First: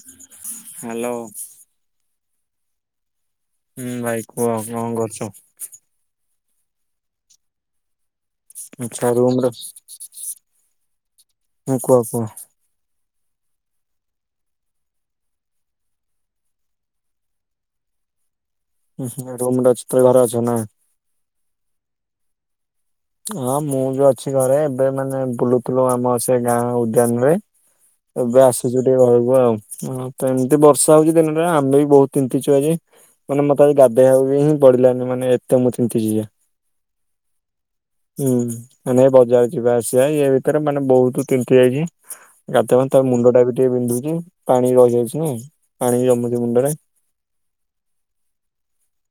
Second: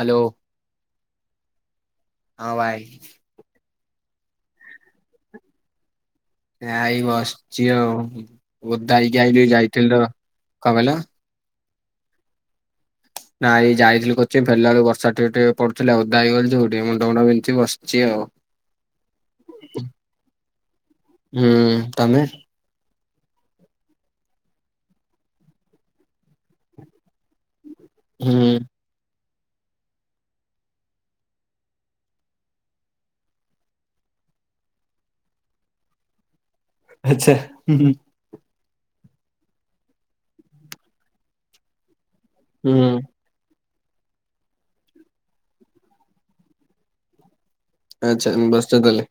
Hello hello ହଁ ଭାଇ। ହୁଁ, ଭାଇ କୁହ କଣ କରୁଛ? ନା ଏଇ ବସିଛି ଆଉ ଓଧ ଆଚ୍ଛା ହେକିଇି ରୁମ ଆଇଲି ରେ ଯାଇଥିଲି ତ କଣ କହିଲ? ହୁଁ, କୁହ, କୁହ। ନାଇଁଇ ଯାଇଥିଲି କୋଚିଂ ଫେରିଲା ବେଲୁକୁ ବର୍ଷା ଟିକେ ଟିକେ ପଡୁଥିଲା ଓଦା ହେଇଗଲି ଯୋଉ ଠି ମୁଣ୍ଡ ଫୁଣ୍ଡ ବିନ୍ଧି ବସିଛି ଆଉ। [inaudible] ରୁମ୍ ରେ ଚିତ ଘରେ ଅଛ ନା [unintelligible] ହୁଁ, ତାମେ? ହଁ, ମୁଁ ବି ଅଛି ଘରେ ଏବେ ମାନେ ବୁଲୁଥିଲୁ ଆମ ସେ ଗାଁ ଉଦ୍ୟାନ ରେ। ଏବେ ହୁଁ ଆସୁଛୁ ଟିକେ ଘରୁକୁ। କୁହୁ ଆଉ ଏମିତି ବର୍ଷା ହଉଛି ଦିନରେ ଆମେ ବି ବହୁତ ତିନ୍ତିଛୁ ଆଜି। ମାନେ ମତେ ଆଜି ଗାଧୋଇବାକୁ ବି ହିଁ ପିଡିଲାନି ମାନେ ଏତେ ମୁଁ ତିନ୍ତିଛି ଜା। ଆଚ୍ଛା, ହୁଁ, ହୁଁ। ହୁଁ, ମାନେ ବଜାର ଯିବା ଆସିବା ଇଏ ଭିତରେ ମାନେ ବହୁତ ତିନ୍ତି ଯାଇଛି। ଦାନ୍ତ, ହୁଁ। ଫାନ୍ତ ତା ମୁଣ୍ଡ ଟା ବି ଟିକେ ବିନ୍ଧୁଛି ପାଣି ରହିଯାଉଛି ନା ପାଣି ଜମୁଛି ମୁଣ୍ଡରେ। ଆଚ୍ଛା ବ୍ୟସ୍ତ ତାହେଲେ।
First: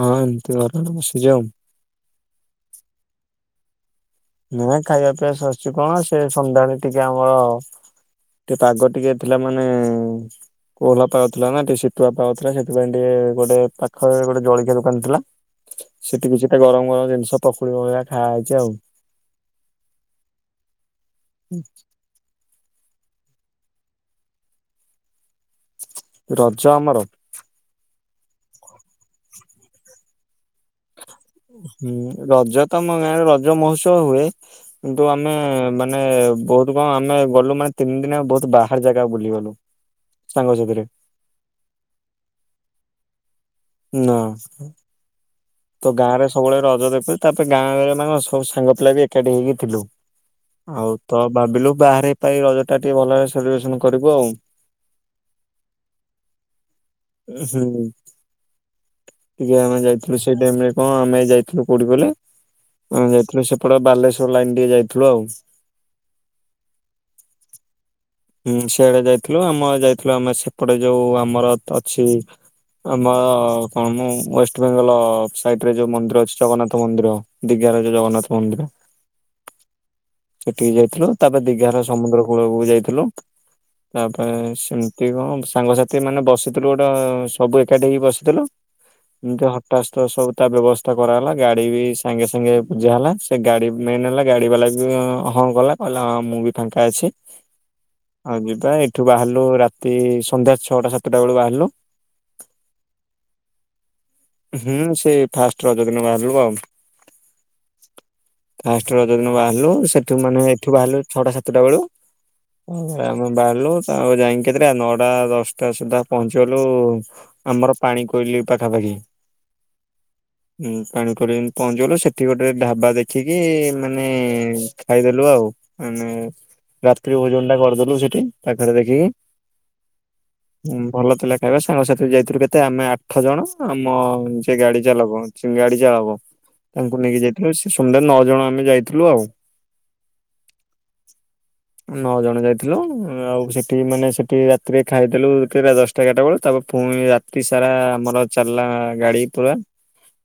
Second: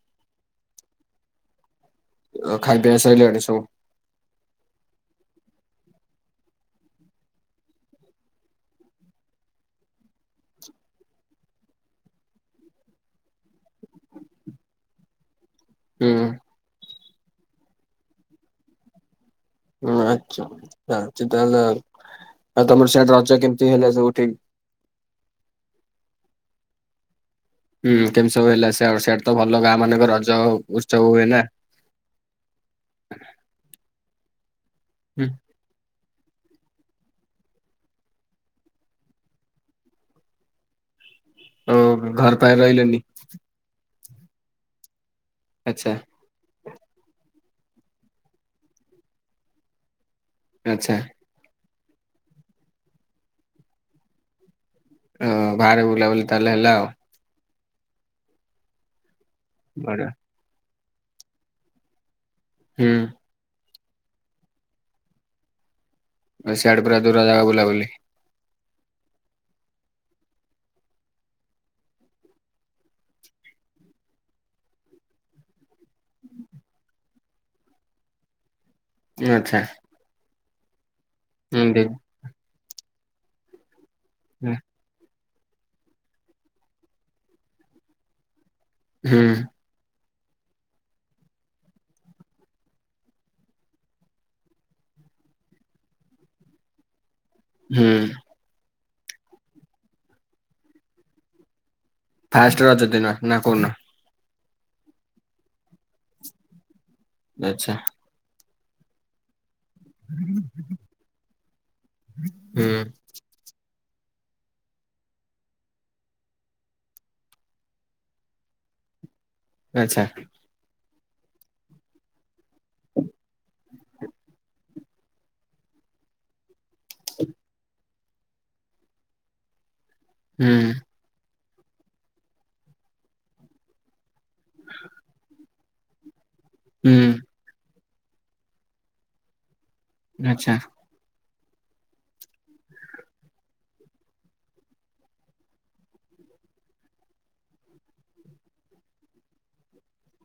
ହଁ ଏମିତି କର ସେ ଯାଉ। ଅ ଖାଇ ପିଇ ସାରିଲାଣି ସବୁ? ନାଇ ଖାଇବା ପିଇବା ସରିଚଛି କଣ ସେ ସନ୍ଧ୍ୟାବେଳେ ଟିକେ ଆମର ଟିକେ ପାଗ ଟିକେ ଥିଲା ମାନେ କୋହଲା ପାଗଥିଲା ନା ଟିକେ ଶୀତୁଆ ପାଗ ଥିଲା ସେଥିପାଇଁ ଟିକେ ଗୋଟେ ପାଖରେ ଗୋଟେ ଜଳଖିଆ ଦୋକାନ ଥିଲା ସେଠି ବି ହୁଁ କିଛିଟା ଗରମ ଗରମ ଜିନିଷ ପଖୋଳି ପଖଳିଆ ଖାଆ ହେଇଛି ଆଉ। ହୁଁ, ଆଚ୍ଛା ତାହେଲେ ଆଉ ତମର ସେଆଡ଼େ ରଜ କେମିତି ହେଲା ସବୁଠି? ରଜ ଆମର ହୁଁ କେମିତି ସବୁ ହେଲା ସେ ସିଆଡେ ତ ଭଲ ଗାଁ ମାନଙ୍କ ରଜ ଉତ୍ସବ ହୁଏ ନା। ରଜ ତ ଆମ ଗାଁରେ ରଜ ମହୋତ୍ସବ ହୁଏ କିନ୍ତୁ ଆମେ ମାନେ ଏଁନ ବହୁତ କଣ ଆମେ ଗଲୁ ମାନେ ତିନିଦିନୟାଙ୍କ ବହୁତ ବାହାର ଜାଗା ବୁଲିଗଲୁ। ସାଙ୍ଗସଥିରେ। ଓ ଘର ପାଇଁ ରହିଲେନି ନା ତ ଆଚ୍ଛା ଗାଁରେ ସବୁବେଳେ ରଜ ଦେଖୁଚୁ ତାପରେ ଗାଁରେ ମାନେ ସବୁ ସାଙ୍ଗ ପିଲା ବି ଏକାଠି ହେଇକି ଥିଲୁ। ଆଚ୍ଛା। ଆଉ ତ ଭାବିଲୁ ବାହାର ପାଇଁ ରଜ ଟା ଟିକେ ଭଲରେ ସେଲିବ୍ରେସନ କରିବୁ ଆଉ। ଓ ବାହାରେ ବୁଲା ବୁଲି ତାହେଲେ ହେଲା ଆଉ। ହୁଁ ଟିକେ ଆମେ ଯାଇଥି ବଢିଆ। ସେଇ ଟାଇମ୍ ରେ କଣ ଆମେ ଯାଇଥିଲୁ କୋଉଠି କହିଲେ ହୁଁ ଆମେ ଯାଇଥିଲୁ ସେ ପଟେ ବାଲେଶ୍ୱର ଲାଇନ ଟିକେ ଯାଇଥିଲୁ ଆଉ। ସିଆଡେ ପୁରା ଦୂର ଜାଗା ବୁଲାବୁଲି ହୁଁ ସେଆଡେ ଯାଇଥିଲୁ ଆମର ଯାଇଥିଲୁ ଆମେ ସେପଟେ ଯୋଉ ଆମର ଅଛି ଆମର କଣ ମ ୱେଷ୍ଟବେଙ୍ଗଲ ସାଇଟ ରେ ଯୋଉ ମନ୍ଦିର ଅଛି ଜଗନ୍ନାଥ ମନ୍ଦିର ଦିଘାର ଯୋଉ ଜଗନ୍ନାଥ ମନ୍ଦିର ଆଛା। ସେଠିକି ଯାଇଥିଲୁ ତାପରେ ଦିଘାର ଦେ- ସମୁଦ୍ର କୂଳକୁ ଯାଇଥିଲୁ। ତାପରେ ସେମିତି କଣ ସାଙ୍ଗସାଥି ମାନେ ବସିଥିଲୁ ଗୋଟେ ସବୁ ଏକାଠି ହେଇକି ବସିଥିଲୁ ହୁଁ ଏ ହ ହଟାସ୍ଥ ସବୁ ତା ବ୍ୟବସ୍ଥା କରାଗଲା ଗାଡି ବି ସାଙ୍ଗେ ସାଙ୍ଗେ ବୁଜା ହେଲା ସେ ଗାଡି ମେନ୍ ହେଲା ଗାଡି ବାଲା ବି ହଁ ଗଲା କହିଲା ହଁ ମୁଁ ବି ଫାଙ୍କା ଅଛି। ହୁଁ ହଉ ଯିବା ଏଇଠୁ ବାହାରିଲୁ ରାତି ସନ୍ଧ୍ୟା ଛଅଟା ସାତଟା ବେଳୁ ବାହାରିଲୁ। ଫାଷ୍ଟ ରଜ ଦିନ ନା କୋଉଦିନ? ହୁଁ ସେ ଫାଷ୍ଟ ରଜ ଦିନ ବାହାରିଲୁ ଆଉ। ଆଚ୍ଛା ଫଷ୍ଟଦିନ ଦିନ ବାହାରିଲୁ ସେଠୁ ମାନେ ଏଠୁ ବାହାରିଲୁ ଛଅଟା ସାତଟା ବେଳୁ ହୁଁ ଆମେ ବାହାରିଲୁ ତା ଯାଇକି କେଥିରେ ନଅଟା ଦଶଟା ସୁଦ୍ଧା ପହଞ୍ଚିଗଲୁ ଆମର ପାଣି କୋଇଲି ପାଖାପାଖି। ଆଛା। ପାଣିିକୋଇଲି ଜାଇଙ୍କି ପହଞ୍ଚଗଲୁ ସେଠି ଗୋଟେ ଢାବା ଦେଖିକି ମାନେ ଖାଇଦେଲୁ ଆଉ ମାନେ ତ୍ରି ଭୋଜନ ଟା କରିଦେଲୁ ସେଠି ପାଖରେ ଦେଖିକି ହୁଁ। ଭଲ ଥିଲା ଖାଇବା ସାଙ୍ଗସାଥି ଯାଇଥିଲୁ କେତେ ଆମେ ଆଠ ଜଣ ଆମ ଯିଏ ଗାଡି ଚାଲକ ଗାଡ଼ି ଯାହା ହବ ତାଙ୍କୁ ହୁଁ ନେଇକି ଯାଇଥିଲୁ ସେ ସମୁଦାୟେ ନଅ ଜଣ ଆମେ ଯାଇଥିଲୁ ଆଉ। ଆଛା। ନଅ ଜଣ ଯାଇଥିଲ ଆଉ ସେଠି ମାନେ ସେଠି ରାତିରେ ଖାଇଦେଲୁ କେରା ଦଶଟା ଏାରଟା ବେଳୁ ତାପରେ ପୁଣି ତିସାରା ଆମର ଚାଲିଲା ଗାଡି ପୁରା।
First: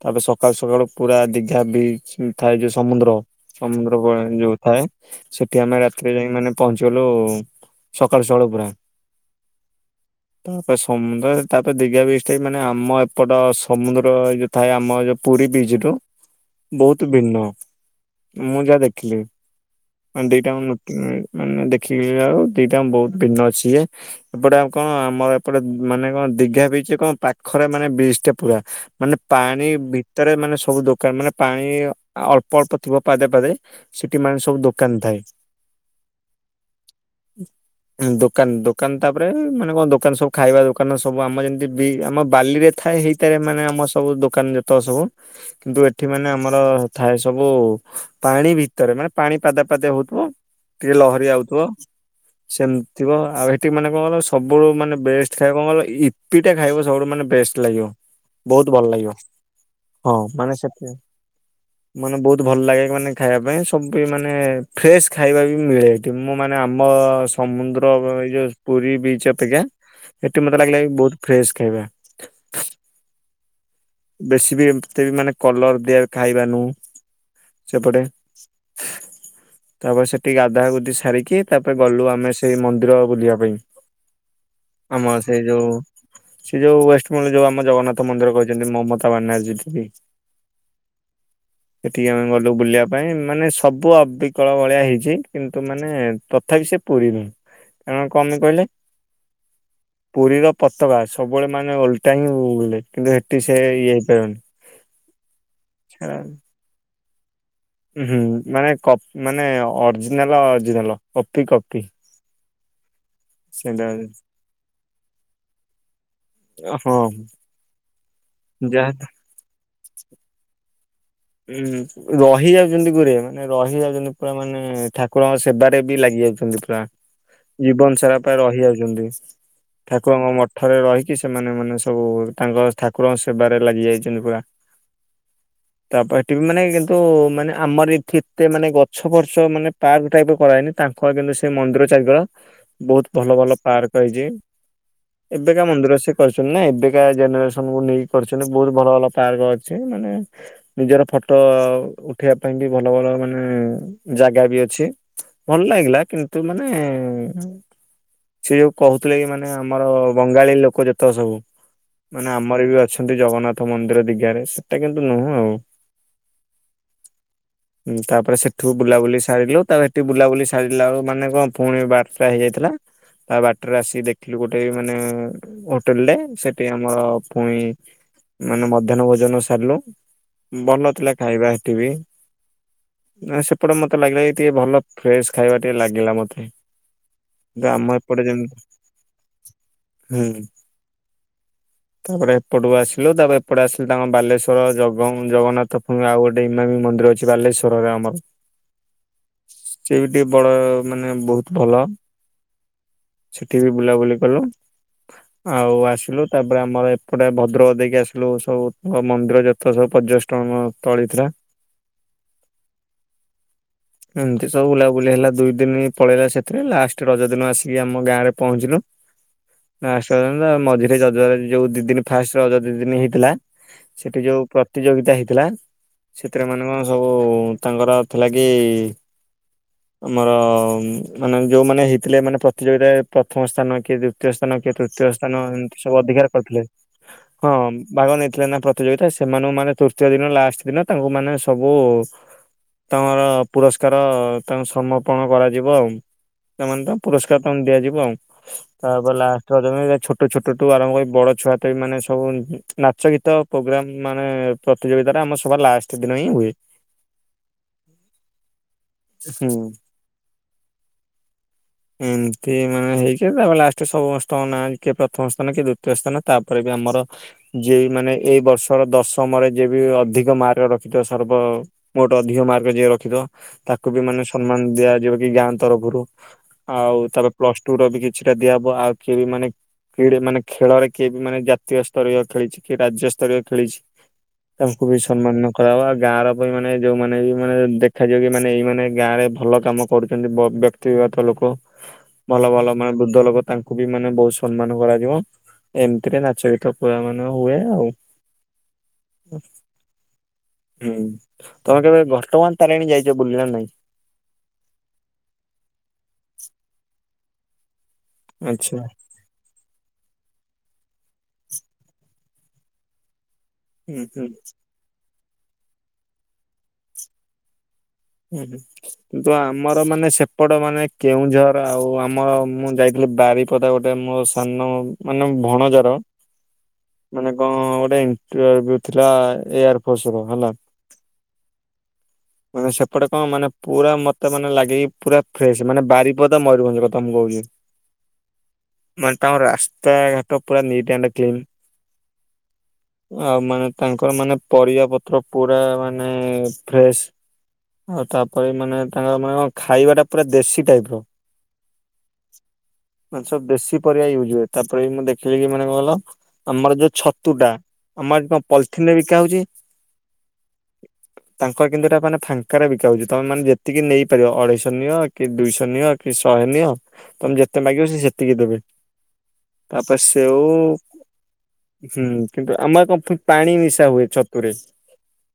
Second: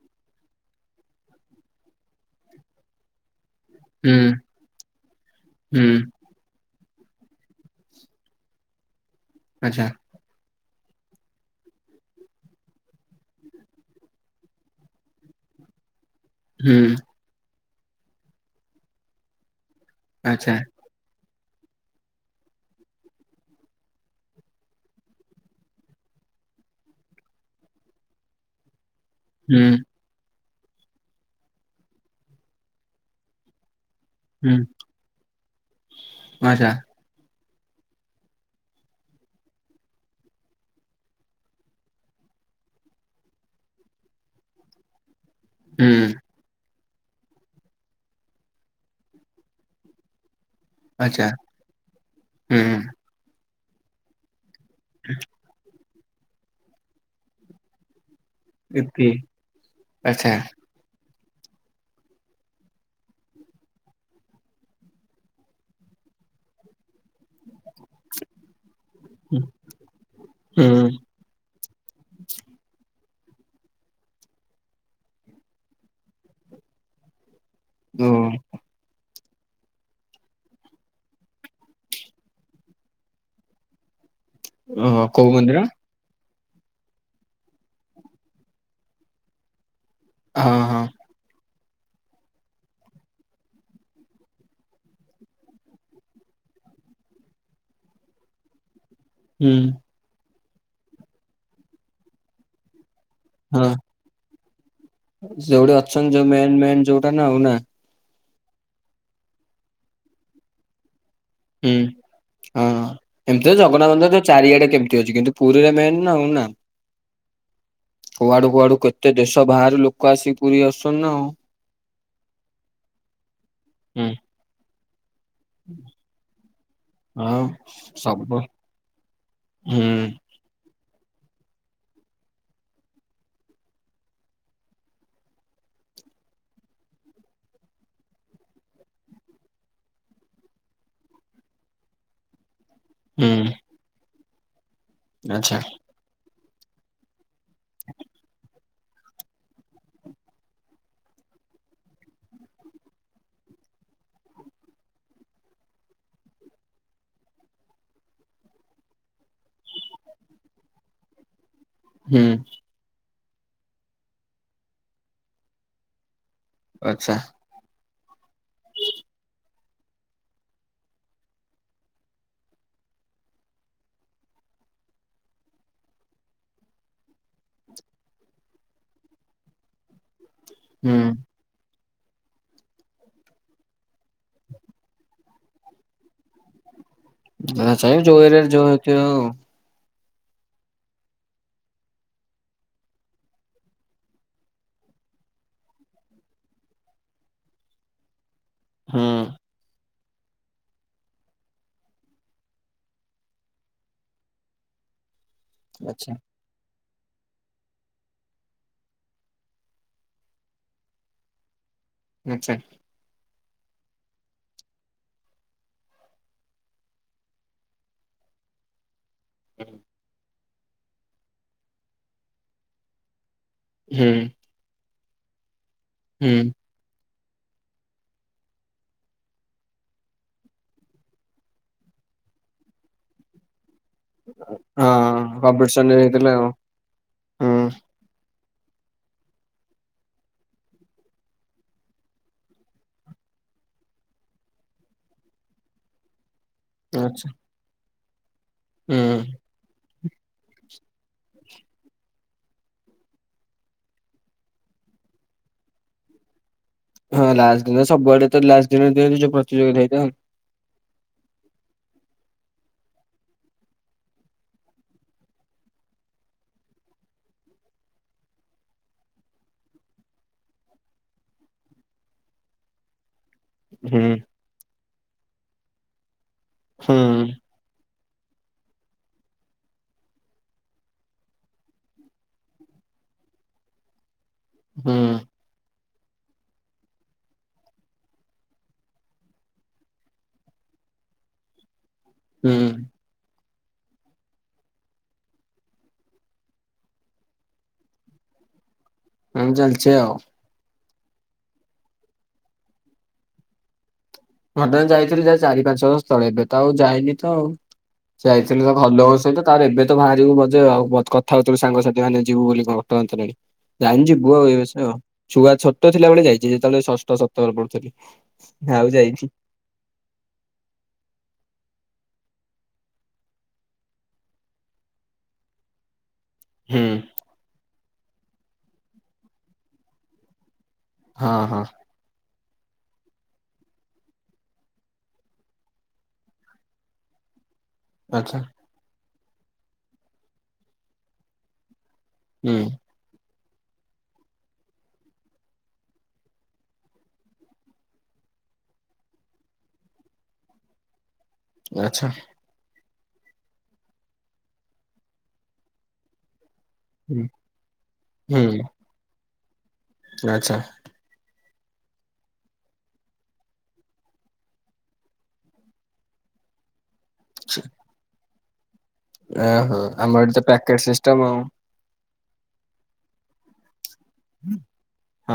ତାପରେ ସକାଳୁ ସକାଳୁ ପୁରା ଦିଘା ବିଚ୍ ଥାଏ ଯୋଉ ସମୁଦ୍ର ସମୁଦ୍ର ହୁଁ [unintelligible] ଯୋଉ ଥାଏ ସେଠି ଆମେ ହୁଁ ରାତି ଯାଇଙ୍କି ମାନେ ପହଞ୍ଚିଗଲୁ ସକାଳୁ ସକାଳୁ ପୁରା। ଆଚ୍ଛା ତାପରେ ସମୁଦ୍ର ତାପରେ ଦୀଘା ବିଚ୍ ଟା ବି ମାନେ ଆମ ଏପଟ ସମୁଦ୍ର ଏ ଯୋଉ ଥାଏ ଆମ ଏ ଯଉ ପୁରୀ ବିଚ ଠୁ ହୁଁ ବହୁତୁ ଭିନ୍ନ ମୁଁ ଯାହା ଦେଖିଲି ଆଚ୍ଛା ଦିଟାଙ୍କ ନୃ ମାନେ ଦେଖିଲାଳକୁ ଆଉ ଦିଟା ବହୁତ୍ ଭିନ୍ନ ଅଛି [unintelligible] ଏପଟେ ଆଉ କଣ ଆମର ଏପଟେ ମାନେ କଣ ଦିଘା ବିଚ୍ କଣ ପାଖରେ ମାନେ ବିଚ୍ ଟା ପୁରା ମାନେ ହୁଁ ପାଣି ଭିତରେ ମାନେ ସବୁ ଦୋକାନରେ ମାନେ ପାଣି ଅଳ୍ପ ଅଳ୍ପ ଥିବ ପାଦେ ପାଦେ ସେଠି ମାନେ ସବୁ ଦୋକାନ୍ ଥାଏ। ଆଛା। ହୁଁ ଦୋକାନ୍ -ଦୋକାନ୍ ତାପରେ ମାନେ କଣ ଦୋକାନ୍ ସବୁ ଖାଇବା ଦୋକାନ ସବୁ ଆମ ଯେମିତି ବି- ଆମ ବାଲି ରେ ଥାଏ ହେଇ ଥିରେ ମାନେ ଆମର ସବୁ ଦୋକାନ ଯେତେ ସବୁ କିନ୍ତୁ ହୁଁ ଏଠି ମାନେ ଆମର ଥାଏ ସବୁ ପାଣି ଭିତରେ ମାନେ ପାଣି ପାଦେ ପାଦେ ହଉଥିବ ଟିକେ ଆଚ୍ଛା ଲହରୀ ଆଉଥିବ ହୁଁ ସେମିତି ଥିବ ଆଉ ହେଠି ମାନେ କଣ କହିଲ ସବୁଠୁ ମାନେ ବେଷ୍ଟ୍ [unintelligible] କଣ କହିଲ ଇପି ଟା ଖାଇବ ସବୁଠୁ ମାନେ ବେଷ୍ଟ୍ ଲାଗିବ। ବହୁତ୍ ଭଲ ଇପି ଲାଗିବ ହଁ ଆଚ୍ଛା ମାନେ ସେ ମାନେ ବହୁତ୍ ଭଲ ଲାଗେ ମାନେ ଖାଇବା ପାଇଁ ସବୁ ମାନେ ଫ୍ରେଶ୍ ଖାଇବା ବି ମିଳେ ଏଠି ମୁଁ ମାନେ ଆମ ସମୁଦ୍ର ଓହୋ ଏଇ ଯଉ ପୁରୀ ବିଚ୍ ହୁଁ ଅପେକ୍ଷା ଏଠି ମତେ ଲାଗିଲା କି ବହୁତ୍ ଫ୍ରେଶ୍ ଖାଇବା। ବେଶୀ ବି ଏମିତ ବି ମାନେ କଲର୍ ଦିଆ ଖାଇବା ନୁହୁଁ ସେପଟେ। ଓ ତାପରେ ସେଠି ଗାଧା ଗୁଧି ସାରିକି ତାପରେ ଗଲୁ ଆମେ ସେଇ ମନ୍ଦିର ବୁଲିବା ପାଇଁ। ଓହୋ ଆମ କୋଉ ସେଇ ମନ୍ଦିର? ଯଉ ସେ ଯଉ ୱେଷ୍ଟବେଙ୍ଗଲ୍ ଯଉ ଆମ ଜଗନ୍ନାଥ ମନ୍ଦିର କରି ଯେମିତି ମମତା ବାନାର୍ଜୀ ଦିଦି। ହଁ -ହଁ। ସେଠିକି ଆମେ ଗଲୁ ବୁଲିବା ପାଇଁ ମାନେ ସବୁ ଅବିକଳ ଭଳିଆ ହେଇଚି କିନ୍ତୁ ମାନେ ତଥାପି ସେ ପୁରି ବି ଏଁ- କଣ୍ ପେ କହିଲେ? ହୁଁ। ପୁରୀର ପତକା ସବୁବେଳେ ମାନେ ଓଲଟା ହିଁ ଉଡେ କିନ୍ତୁ ଏ ଏଠି ସେ ଇଏ ହେଇପାରିବନି। ସେ ଯଉଠି ଅଛନ୍ତି ଯଉ ମେନ୍- ମେନ୍ ଯଉଟା ନା ଆଉ ନା? ଉଁ- ହୁଁ ମାନେ କ-ମାନେ ଅର୍ଜିନାଲ- ଅର୍ଜିନାଲ କପି- ହୁଁ। କପି। ହଁ ଏମିତି ତ ସେଟା ଜଗନ୍ନାଥ ମନ୍ଦିର ତ ଚାରିଆଡେ କେତେ ଅଛି କିନ୍ତୁ ପୁରୀରେ ମେନ୍ ନା ଆଉ। ନା? ହଁ। କୁଆଡୁ କୁଆଡୁ ଯାହା କେତେ ଦେଶ ବାହାରୁ ଲୋକ ଆସିକି ପୁରୀ ଆସୁଚନ୍ତି ନା ଆଉ। ଉଁ- ରହି ଯାଉଚନ୍ତି ଗୁରେ ମାନେ ରହି ହୁଁ ଯାଉଚନ୍ତି ପୁରା ମାନେ ଠା ଠାକୁରଙ୍କ ସେବାରେ ବି ଲାଗି ଯାଉଚନ୍ତି ପୁରା ଆଉ ଜୀବନ ସାରା ସବୁ ପାଇଁ ହୁଁ ରହି ଯାଉଚନ୍ତି। ଠାକୁରଙ୍କ ମ ଠରେ ରହିକି ସେମାନେ ମାନେ ସବୁ ତାଙ୍କ ଠାକୁରଙ୍କ ସେବାରେ ଲାଗି ଯାଇଚନ୍ତି ପୁରା। ତାପ ଏଠି ବି ମାନେ କିନ୍ତୁ ମାନେ ଆମର ଏଠି ଏତେ ମାନେ ଗଛ ଫର୍ଚ ମାନେ ପାର୍କ ଟାଇପ୍ କରାହେଇନି ତାଙ୍କର କିନ୍ତୁ ସେ ମନ୍ଦିର ଚାରିକର ବହୁତ୍ ଭଲ ହୁଁ ଭଲ ପାର୍କ ହେଇଚି ଆଚ୍ଛା ଏବେକା ମନ୍ଦିର ସେ କରିଚନ୍ତି ନା ଏବେକା ଜେନେରେସ୍ ଆମୁକୁ ନେଇକି କରିଚନ୍ତି ବହୁତ୍ ଭଲ ଭଲ ପାର୍କ ଅଛି ମାନେ ନିଜର ଫଟ ଉଠେଇବା ପାଇଁ ବି ଭଲ ଭଲ ମାନେ ଜାଗା ବି ଅଛି। ଭଲ ଲାଗିଲା କିନ୍ତୁ ମାନେ ସେ ଯଉ କହୁଥିଲେ କି ମାନେ ଆମର ବଙ୍ଗାଳୀ ଲୋକ ଯେତକ ସବୁ ହୁଁ ମାନେ ଆମର ବି ଅଛନ୍ତି ଜଗନ୍ନାଥ ମନ୍ଦିର ଦିଘାରେ ସେଟା କିନ୍ତୁ ନୁହୁଁ ଆଉ। ଆଚ୍ଛା। ତାପରେ ସେଠୁ ବୁଲାବୁଲି ସାରିଲୁ ତା ଏଠି ବୁଲାବୁଲି ସାରିଲା ଆଉ ମାନେ କଣ ପୁଣି ବାରଟା ହେଇଯାଇଥିଲା। ତା ବାଟରେ ଆସି ଦେଖିଲୁ ଗୋଟେ ମାନେ- ହୋଟେଲରେ ସେଠି ଆମର ପୁଣି ମାନେ ମଧ୍ୟାହ୍ନ ଭୋଜନ ସାରିଲୁ। ଭଲ ହୁଁ ଥିଲା ଖାଇବା ସେଠି ବି ସେପଟେ ମତେ ଲାଗିଲା କି ଟିକେ ଭଲ ଫ୍ରେଶ୍- ଖାଇବା ଟିକେ ଲାଗିଲା ମତେ। କିନ୍ତୁ ନା ଆମ ସେ ଯୋଉ ଏପଟେ ଏରିଆରେ ଯେମିତି ଯୋଉ ଥିବ ଆଉ। ହୁଁ ତାପରେ ଏପଟକୁ ଆସିଲୁ ତାପରେ ଏପଟେ ଆସିଲି ତାଙ୍କ ବାଲେଶ୍ଵର, ଜ ଏବଂ ଜଗନ୍ନାଥ ଆଉ ଗୋଟେ ଇମାମି ମନ୍ଦିର ଅଛି ବାଲେଶ୍ୱରରେ ଆମର। ହୁଁ। ସେ ବି ଟିକେ ବଡ ମାନେ ବହୁତ ଭଲ। ସେଠି ବି ବୁଲାବୁଲି କଲୁ। ଆଉ ଆଚ୍ଛା ଆସିଲୁ ତାପରେ ଆମର ଏପଟେ ଭଦ୍ରକ ଦେଇକି ଆସିଲୁ ସବୁ ମନ୍ଦିର ଯେ ତ ସବୁ ପର୍ଯ୍ୟଟନସ୍ଥଳୀ ଥିଲା। ଆଚ୍ଛା। ଏମତି ସବୁ ବୁଲାବୁଲି ହେଲା ଦୁଇ ଦିନ ପଳେଇଲା ସେଥିରେ। ଲାଷ୍ଟ ରଜ ଦିନ ଆସିକି ଆମ ଗାଁରେ ପହଞ୍ଚିଲୁ। ହୁଁ। ଫାଷ୍ଟ ରଜ ମଝିରେ ଯୋଉ ଦି ଦିନ ଫାଷ୍ଟ ରଜ ଦି ଦିନ ହେଇଥିଲା ହୁଁ ସେଠି ଯୋଉ- ପ୍ରତିଯୋଗିତା ହେଇଥିଲା ହୁଁ ସେଥିରେ ଆମର ସବୁ ତାଙ୍କର ଥିଲା କି- ଆମର ମାନେ ଯେଉଁମାନେ ହେଇଥିଲେ ମାନେ ପ୍ରତିଯୋଗିତାରେ ପ୍ରଥମ ସ୍ଥାନ କିଏ ଦ୍ୱି ଦ୍ୱତୀୟ ସ୍ଥାନ କିଏ ହଁ ତୃତୀୟ ସ୍ଥାନ ଏମିତି କମ୍ପିଟିସନ ସବୁ ହେଇଥିଲା ଅଧିକାର ଆଉ କରିଥିଲେ। ହଁ ହୁଁ ଭାଗ ନେଇଥିଲେ ନା ପ୍ରତିଯୋଗିତା ସେ ସେମାନେ ମାନେ ତୃତୀୟ ଦିନ ଲାଷ୍ଟ ଦିନ ତାଙ୍କୁ ମାନେ ସବୁ ତାଙ୍କର ପୁରସ୍କାର ତାଙ୍କୁ ସମର୍ପଣ କରାଯିବ ଆଉ ସେମାନେ ତ ଆଚ୍ଛା ପୁରସ୍କାର ତମ ଦିଆଯିବ ଆଉ ହୁଁ ତାପରେ ହେଲା ଛୋଟ ଛ ଛୋଟଠୁ ଆରମ୍ଭ କରି ବଡ଼ ଛୁଆ ତେ ମାନେ ସବୁ ନାଚ ଗୀତ ପ୍ରୋଗ୍ରାମ୍ ମାନେ ପ୍ରତିଯୋଗିତା ଟା ଆମ ସବା ଲାଷ୍ଟ ଦିନ ହିଁ ହୁଏ। ହଁ ଲାଷ୍ଟ ଦିନ ସବୁଆଡେ ତ ଲାଷ୍ଟ ଦିନ ତ ହୁଁ। ପ୍ରତିଯୋଗିତା ହେଇଥାଏ। ଏମିତି ମାନେ ହେଇଛି ତାପରେ ଲାଷ୍ଟ ସମସ୍ତଙ୍କ ନାଁ କିଏ ପ୍ରଥମ ସ୍ଥାନ କିଏ ଦ୍ୱି ଦ୍ୱିତୀୟ ସ୍ଥାନ ତାପରେ ବି ଆମର ଯିଏ ମାନେ ଏଇ ବର୍ଷ ଧର ଦଶମରେ ଯିଏ ବି ଅଧିକ ମାର୍କ ରଖିଥିବ ସର୍ବ ମୋଟ ଅଧିକ ମାର୍କ ଯିଏ ରଖିଥବ। ତାକୁ ବି ହୁଁ ମାନେ ସମ୍ମାନ ଦିଆଯିବ କି ଗାଁ ତରଫରୁ ହୁଁ ଆଉ ତାପରେ ପ୍ଲସ ଟୁ ର ବି କିଛି କିଛିଟା ଦିଆ ହବ ଆଉ କିଏ ବି ମାନେ କିେ ମାନେ ଖେଳରେ କିଏ ବି ମାନେ ଜାତୀୟ ସ୍ତରୀୟ ଖେଳିଛି କିଏ ରାଜ୍ୟସ୍ତରୀୟ ଚଳିଛି ତାଙ୍କୁ ହୁଁ ବି ସମ୍ମାନ। ହବା ଗାଁର ଲୋକମାନେ ଯେଉଁମାନେ ବି ମାନେ ଦେଖାଯିବ କି ମାନେ ଏଇ ମାନେ ଗାଁରେ ଭଲ କାମ କରୁଛନ୍ତି ବ ବ୍ୟକ୍ତି ଠିକ କରିଥିବା ଲୋକ [unintelligible] ଭଲ ଭଲ ମାନେ ବୁ ଦଲ ଗତ ତାଙ୍କୁ ବି ମାନେ ବହୁତ ସମ୍ମାନ କରାଯିବ ଏମିତିରେ ନାଚ ଗୀତ ପୁରା ମାନେ ହୁଏ ଆଉ ହଁ ଚାଲିଛି ଆଉ ହୁଁ ତମେ କେବେ ବର୍ତମାନ ତାରିଣୀ ଯାଇଛ ବୁଲିବା ନାଇଁ। ଘଟାଗାଁ ଯାଇଥିଲି ଯାହା ଚାରି ପାଞ୍ଚ ବର୍ଷ ସ୍ଥଳେ ଏବେ ତ ଆଉ ଯାଇନି ତ ଆଉ ଯାଇଥିଲି ତ ଆଚ୍ଛା ଭଲ ହ ସହିତ ତାରଣି ଏବେ ତ ବାହାରିବୁ ବଜେ ଆଉ କଥା ହଉଥିଲୁ ସାଙ୍ଗ ସାଥିମାନେ ଯିବୁ ବୋଲି ଘଟଗାଁ ତାରିଣୀ। ହୁଁ ଜାଣିଛି ହୁଁ ପୁଅ ଏ ସ ଛୋଟ ଥିଲାବେଳେ ଯାଇଛି ଯେତେବେଳେ ଷଷ୍ଠ ସପ୍ତ ତୋର ପଡୁଥିଲି ଆଉ ଯାଇନି। ତ ଆମର ମାନେ ସେପଟ ମାନେ କେଉଁଝର ଆଉ। ଆଉ ଆମର ମୁଁ ଯାଇଥିଲି ବାରିପଦା ଗୋଟେ ମୋ ସାନ ମାନେ ଭଣଜାର। ହୁଁ ମାନେ କଣ ଗୋଟେ ଇଣ୍ଟରଭ୍ୟୁ ଥିଲା ଏୟାର ଫୋର୍ସ ର ହେଲା। ହଁ ହଁ ମାନେ ସେପଟେ କଣ ମାନେ ପୁରା ମତେ ମାନେ ଲାଗେ ପୁରା ଫ୍ରେଶ ମାନେ ବାରିପଦା, ମୟୂରଭଞ୍ଜ କଥା ମୁଁ କହୁଛି। ଆଛା ମାନେ ତାଙ୍କ ରାସ୍ତା ଘାଟ ପୁରା ନିଟ୍ ଆଣ୍ଡ କ୍ଲିନ୍। ହୁଁ ଆଉ ମାନେ ତାଙ୍କର ମାନେ ପରିବା ପତ୍ର ପୁରା ମାନେ ଫ୍ରେଶ। ଆଉ ତାପରେ ମାନେ ତାଙ୍କର ମାନେ କଣ ଖାଇବା ଟା ପୁରା ଦେଶୀ ଟାଇପ ର। ଆଛା ମାନେ ସବୁ ବେଶୀ ପରିବା ୟୁଜ୍ ହୁଏ। ତାପରେ ମୁଁ ଦେଖିଲି କି ମାନେ କଣ କହିଲ ଆମର ଯୋଉ ହୁଁ। ଛତୁ ଟା ଆମଆଡେ କଣ ପଲିଥିନରେ ବିକା ହଉଛି। ଆଛା ତାଙ୍କ ଆଡେ କିନ୍ତୁ ଏଇଟା ମାନେ ଫାଙ୍କାରେ ବିକା ହଉଛି ତମେ ମାନେ ଯେତିକି ନେଇପାରିବ ଅଢେଇଶହ ନିଅ କି ଦୁଇଶହ ନିଅ କି ଶହେ ନିଅ। ତମେ ଯେତେ ମାଗିବ ସେ ସେତିକି ଦେବେ। ଓହୋ ତାପରେ ଆମର ଏଠି ସେଉ ତ ପ୍ୟାକେଟ ସିଷ୍ଟମ ଆଉ। ହୁଁ କିନ୍ତୁ ଆମର କଣ ପାଣି ନିଶା ହୁଏ ଛତୁରେ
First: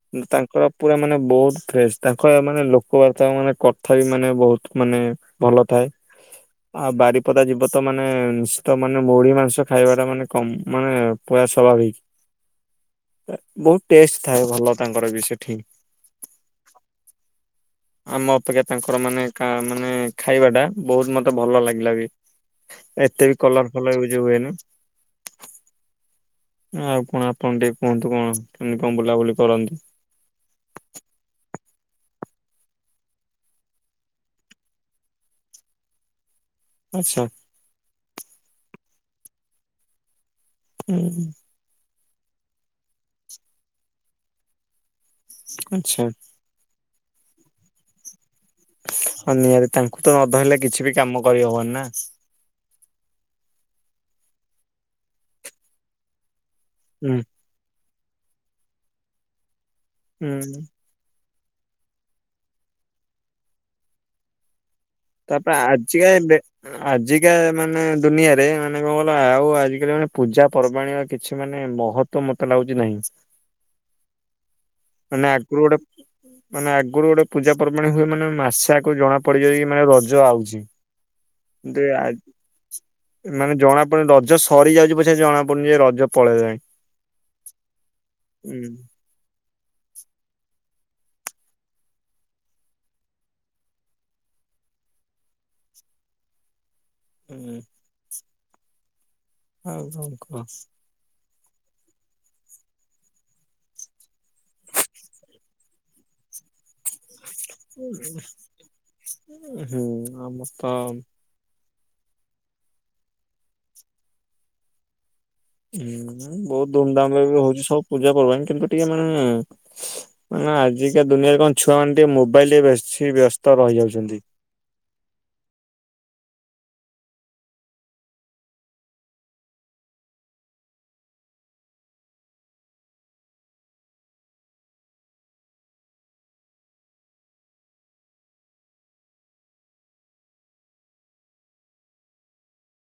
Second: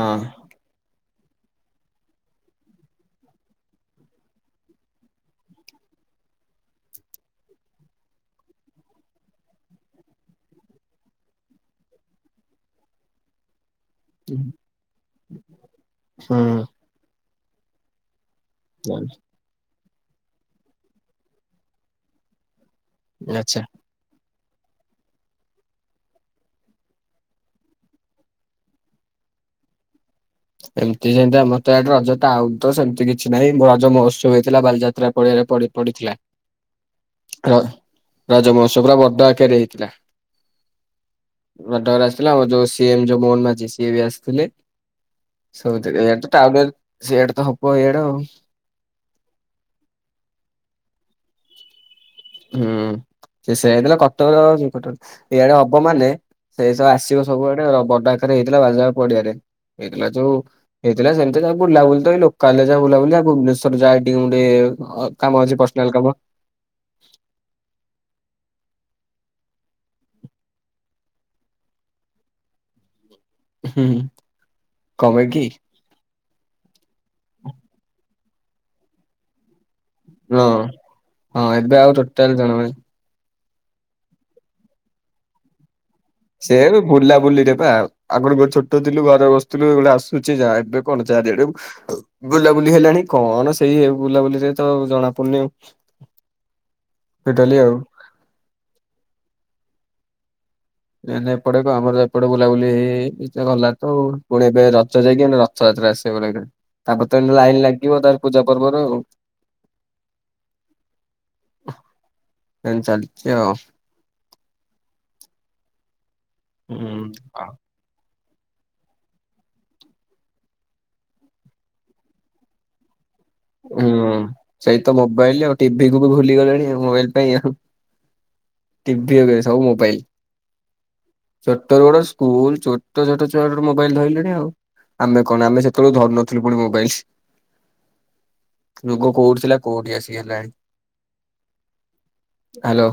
ଆଉ। ତାଙ୍କର ପୁରା ମାନେ ବହୁତ ଫ୍ରେଶ ତାଙ୍କଆଡେ ମାନେ ଲୋକବାର୍ତା ମାନେ କଥା ବି ମାନେ ବହୁତ ମାନେ ଭଲ ଥାଏ। ଆଉ ବାରିପଦା ଯିବ ତ ମାନେ ନିଶ୍ଚିତ ମାନେ ବୋଉଳି ମାଂସ ଖାଇବା ଟା ମାନେ କମ୍ ମାନେ ପୁରା ସ୍ୱାଭାବିକ୍। ବହୁତ ଟେଷ୍ଟ ଥାଏ ଭଲ ତାଙ୍କର ବି ସେଠି। ହୁଁ। ଆମ ଅପେକ୍ଷା ହୁଁ ତାଙ୍କର ମାନେ ଖା ମାନେ ଖାଇବା ଟା ବହୁତ ମତେ ଭଲ ଲାଗିଲା ବି। ଏତେ ବି ଆଚ୍ଛା। କଲର ଫଲର ୟୁଜ ହୁଏନି। ଆଉ କଣ ଆପଣ ଟିକେ କୁହନ୍ତୁ କଣ କେମିତି କଣ ବୁଲାବୁଲି କରନ୍ତି। ଏମିତି ଯେମିତି ଆମ ତ ଏଆଡେ ରଜ ଆଉ ତ ସେମିତି କିଛି ନାହିଁ ମୋ ରଜ ମହୋତ୍ସବ ହେଇଥିଲା ବାଲିଯାତ୍ରା ପଡ଼ିଆରେ ପଡ଼ି ପଡ଼ିଥିଲା। ଆଚ୍ଛା। ହାଲୋ ରଜ ମହୋତ୍ସବ ପୁରା ବଡ଼ ଆକାରେ ହେଇଥିଲା। ହୁଁ। ଘଟଗାଁ ରୁ ଆସିଥିଲା ଆଉ ଯୋଉ ସିଏମ୍ ଯୋଉ ମୋହନ ମାଝି ସିଏ ବି ଆସିଥିଲେ। ସବୁଥି ଆଚ୍ଛା ଏଇଡ ତ ଟ ସେଆଡେ ତ ହପ ଏଇଆଡେ ଆଉ। ହଁ ନିହାତି ତାଙ୍କୁ ତ ନ ଧହିଲଲେ କିଛି ବି କାମ କରିହବନି ନା। ହୁଁ ସେ ସେ ହେଇଥିଲା କଟକର ଏ [unintelligible] ଇଆଡେ ଅବ ମ ସେଇସବୁ ହୁଁ ଆସିବ ସବୁଆଡେ ବଡା ଆକାରେ ହେଇଥିଲା ବାଦାମ୍ ପଡିଆରେ ହେଇଥିଲା ଯୋଉ ହୁଁ ହେଇଥିଲା ସେମିତି ଯା ବୁଲାବୁଲି ତ ଏଇ ଲୋକାଲ ଏରିଆ ବୁଲାବୁଲି ଭୁବେଶ୍ଵର ଯାଏ ଟିକେ ଗୋ ତାପରେ ଆଜିକା ଏମେରେ ଆଜିକା ମାନେ ଦୁନିଆରେ ମାନେ କଣ ଗ ଆଉ ଆଜିକାଲି ମାନେ ପୂଜା ପର୍ବାଣୀର କିଛି ମାନେ ମହତ୍ ମତେ ଲାଗୁଚି ନାହିଁ। ହୁଁ କଣ ପାଇଁ ମାନେ କି ଅଗୁରୁ ଗୋଟେ ମାନେ ଆଗୁରୁ ଗୋଟେ ପୂଜା ପର୍ବାଣୀ ହୁଏ ମାନେ ମାସଆକୁ ଜଣା ପଡ଼ିଯାଏ [unintelligible] ମାନେ ର ରଜ ହଁ ଆଉଚି ହଁ ଏବେ ଆଉ ଟୋଟାଲ [unintelligible] ଜଣା ନାହିଁ। ମାନେ ଜଣା ପଡୁନି ରଜ ସରି ଯାଉଚି ପଛେଜଣା ପଡୁନି ଯେ ରଜ ସେ ପଳେଇଲାଣି। ବି ବୁଲା ବୁଲିରେ ପା ଆଗରୁ ହୁଁ ଛୋଟ ଥିଲୁ ଘର ବସ [unintelligible] ଆସୁଚି ଯାହା ଏବେ କଣ ଚାରିଆଡେ ବୁଲାବୁଲି ହେଲାଣି କଣ ସେଇ ବୁଲାବୁଲିରେ ତ ଜଣା ପଡୁନି ଆଉ ହୁଁ [unintelligible] ଆଉ। [unintelligible] ନାଇଁ ନାଇଁ ଏପଟେ କ ଆମର ତ ଏପଟେ ବୁଲାବୁଲି ହେଇଜାଇ ଚି ଗଲା ତ ପୁଣି ଏବେ ରଜ ଯାଇକି ଏଇନେ ର ରଥ ଯାତ୍ରା ଆସିବ ପରା ଏଵେ। ତାପରେ ତ ଏଇନେ ଲାଇନ ଲାଗିବ ତାପରେ ପୂଜା ପର୍ବର ଆଉ। ହୁଁ ଆମର ତ ଏମିତି ଚାଲିଚି ଆଉ। ହୁଁ ବୋହୁତ ହୁଁ। ଧୁମଧାମ ରେ ବି ହୋଉଚି ସବୁ ପୂଜା ପର୍ବାଣୀ କିନ୍ତୁ ଟିକେ ମାନେ ମାନେ ଆଜିକା ଦୁନିଆରେ କଣ ଛୁଆମାନେେ ଟିକେ ମୋବାଇଲ ବେଶୀ ବ୍ୟସ୍ତ। ହୁଁ ରହିଯାଉଛନ୍ତି। ସେଇତ ମୋବାଇଲ ଆଉ ଟିଭି କୁ ବି ଭୁଲିଗ ଗଲେଣି ଆଉ ମୋବାଇଲ ପାଇଁ ଆଉ। ଟିଭି ଏଵେ ସବୁ ମୋବାଇଲ। ଛୋଟ ରୁ ବଡ ସ୍କୁଲ ଛୋଟ ଛୋଟ ଛୁଆ ଗୋଟେ ମୋବାଇଲ ଧଇଲେଣି ଆଉ। ଆମେ କଣ ଆମେ ସେତେବେଳୁ ଧରୁନଥୁଲୁ ପୁଣୀ ମୋବାଇଲ। ଯୁଗ କୋଉଠି ଥିଲା କୋଉଠି ଆସିିକିହେଲାଣି। ହାଲୋ।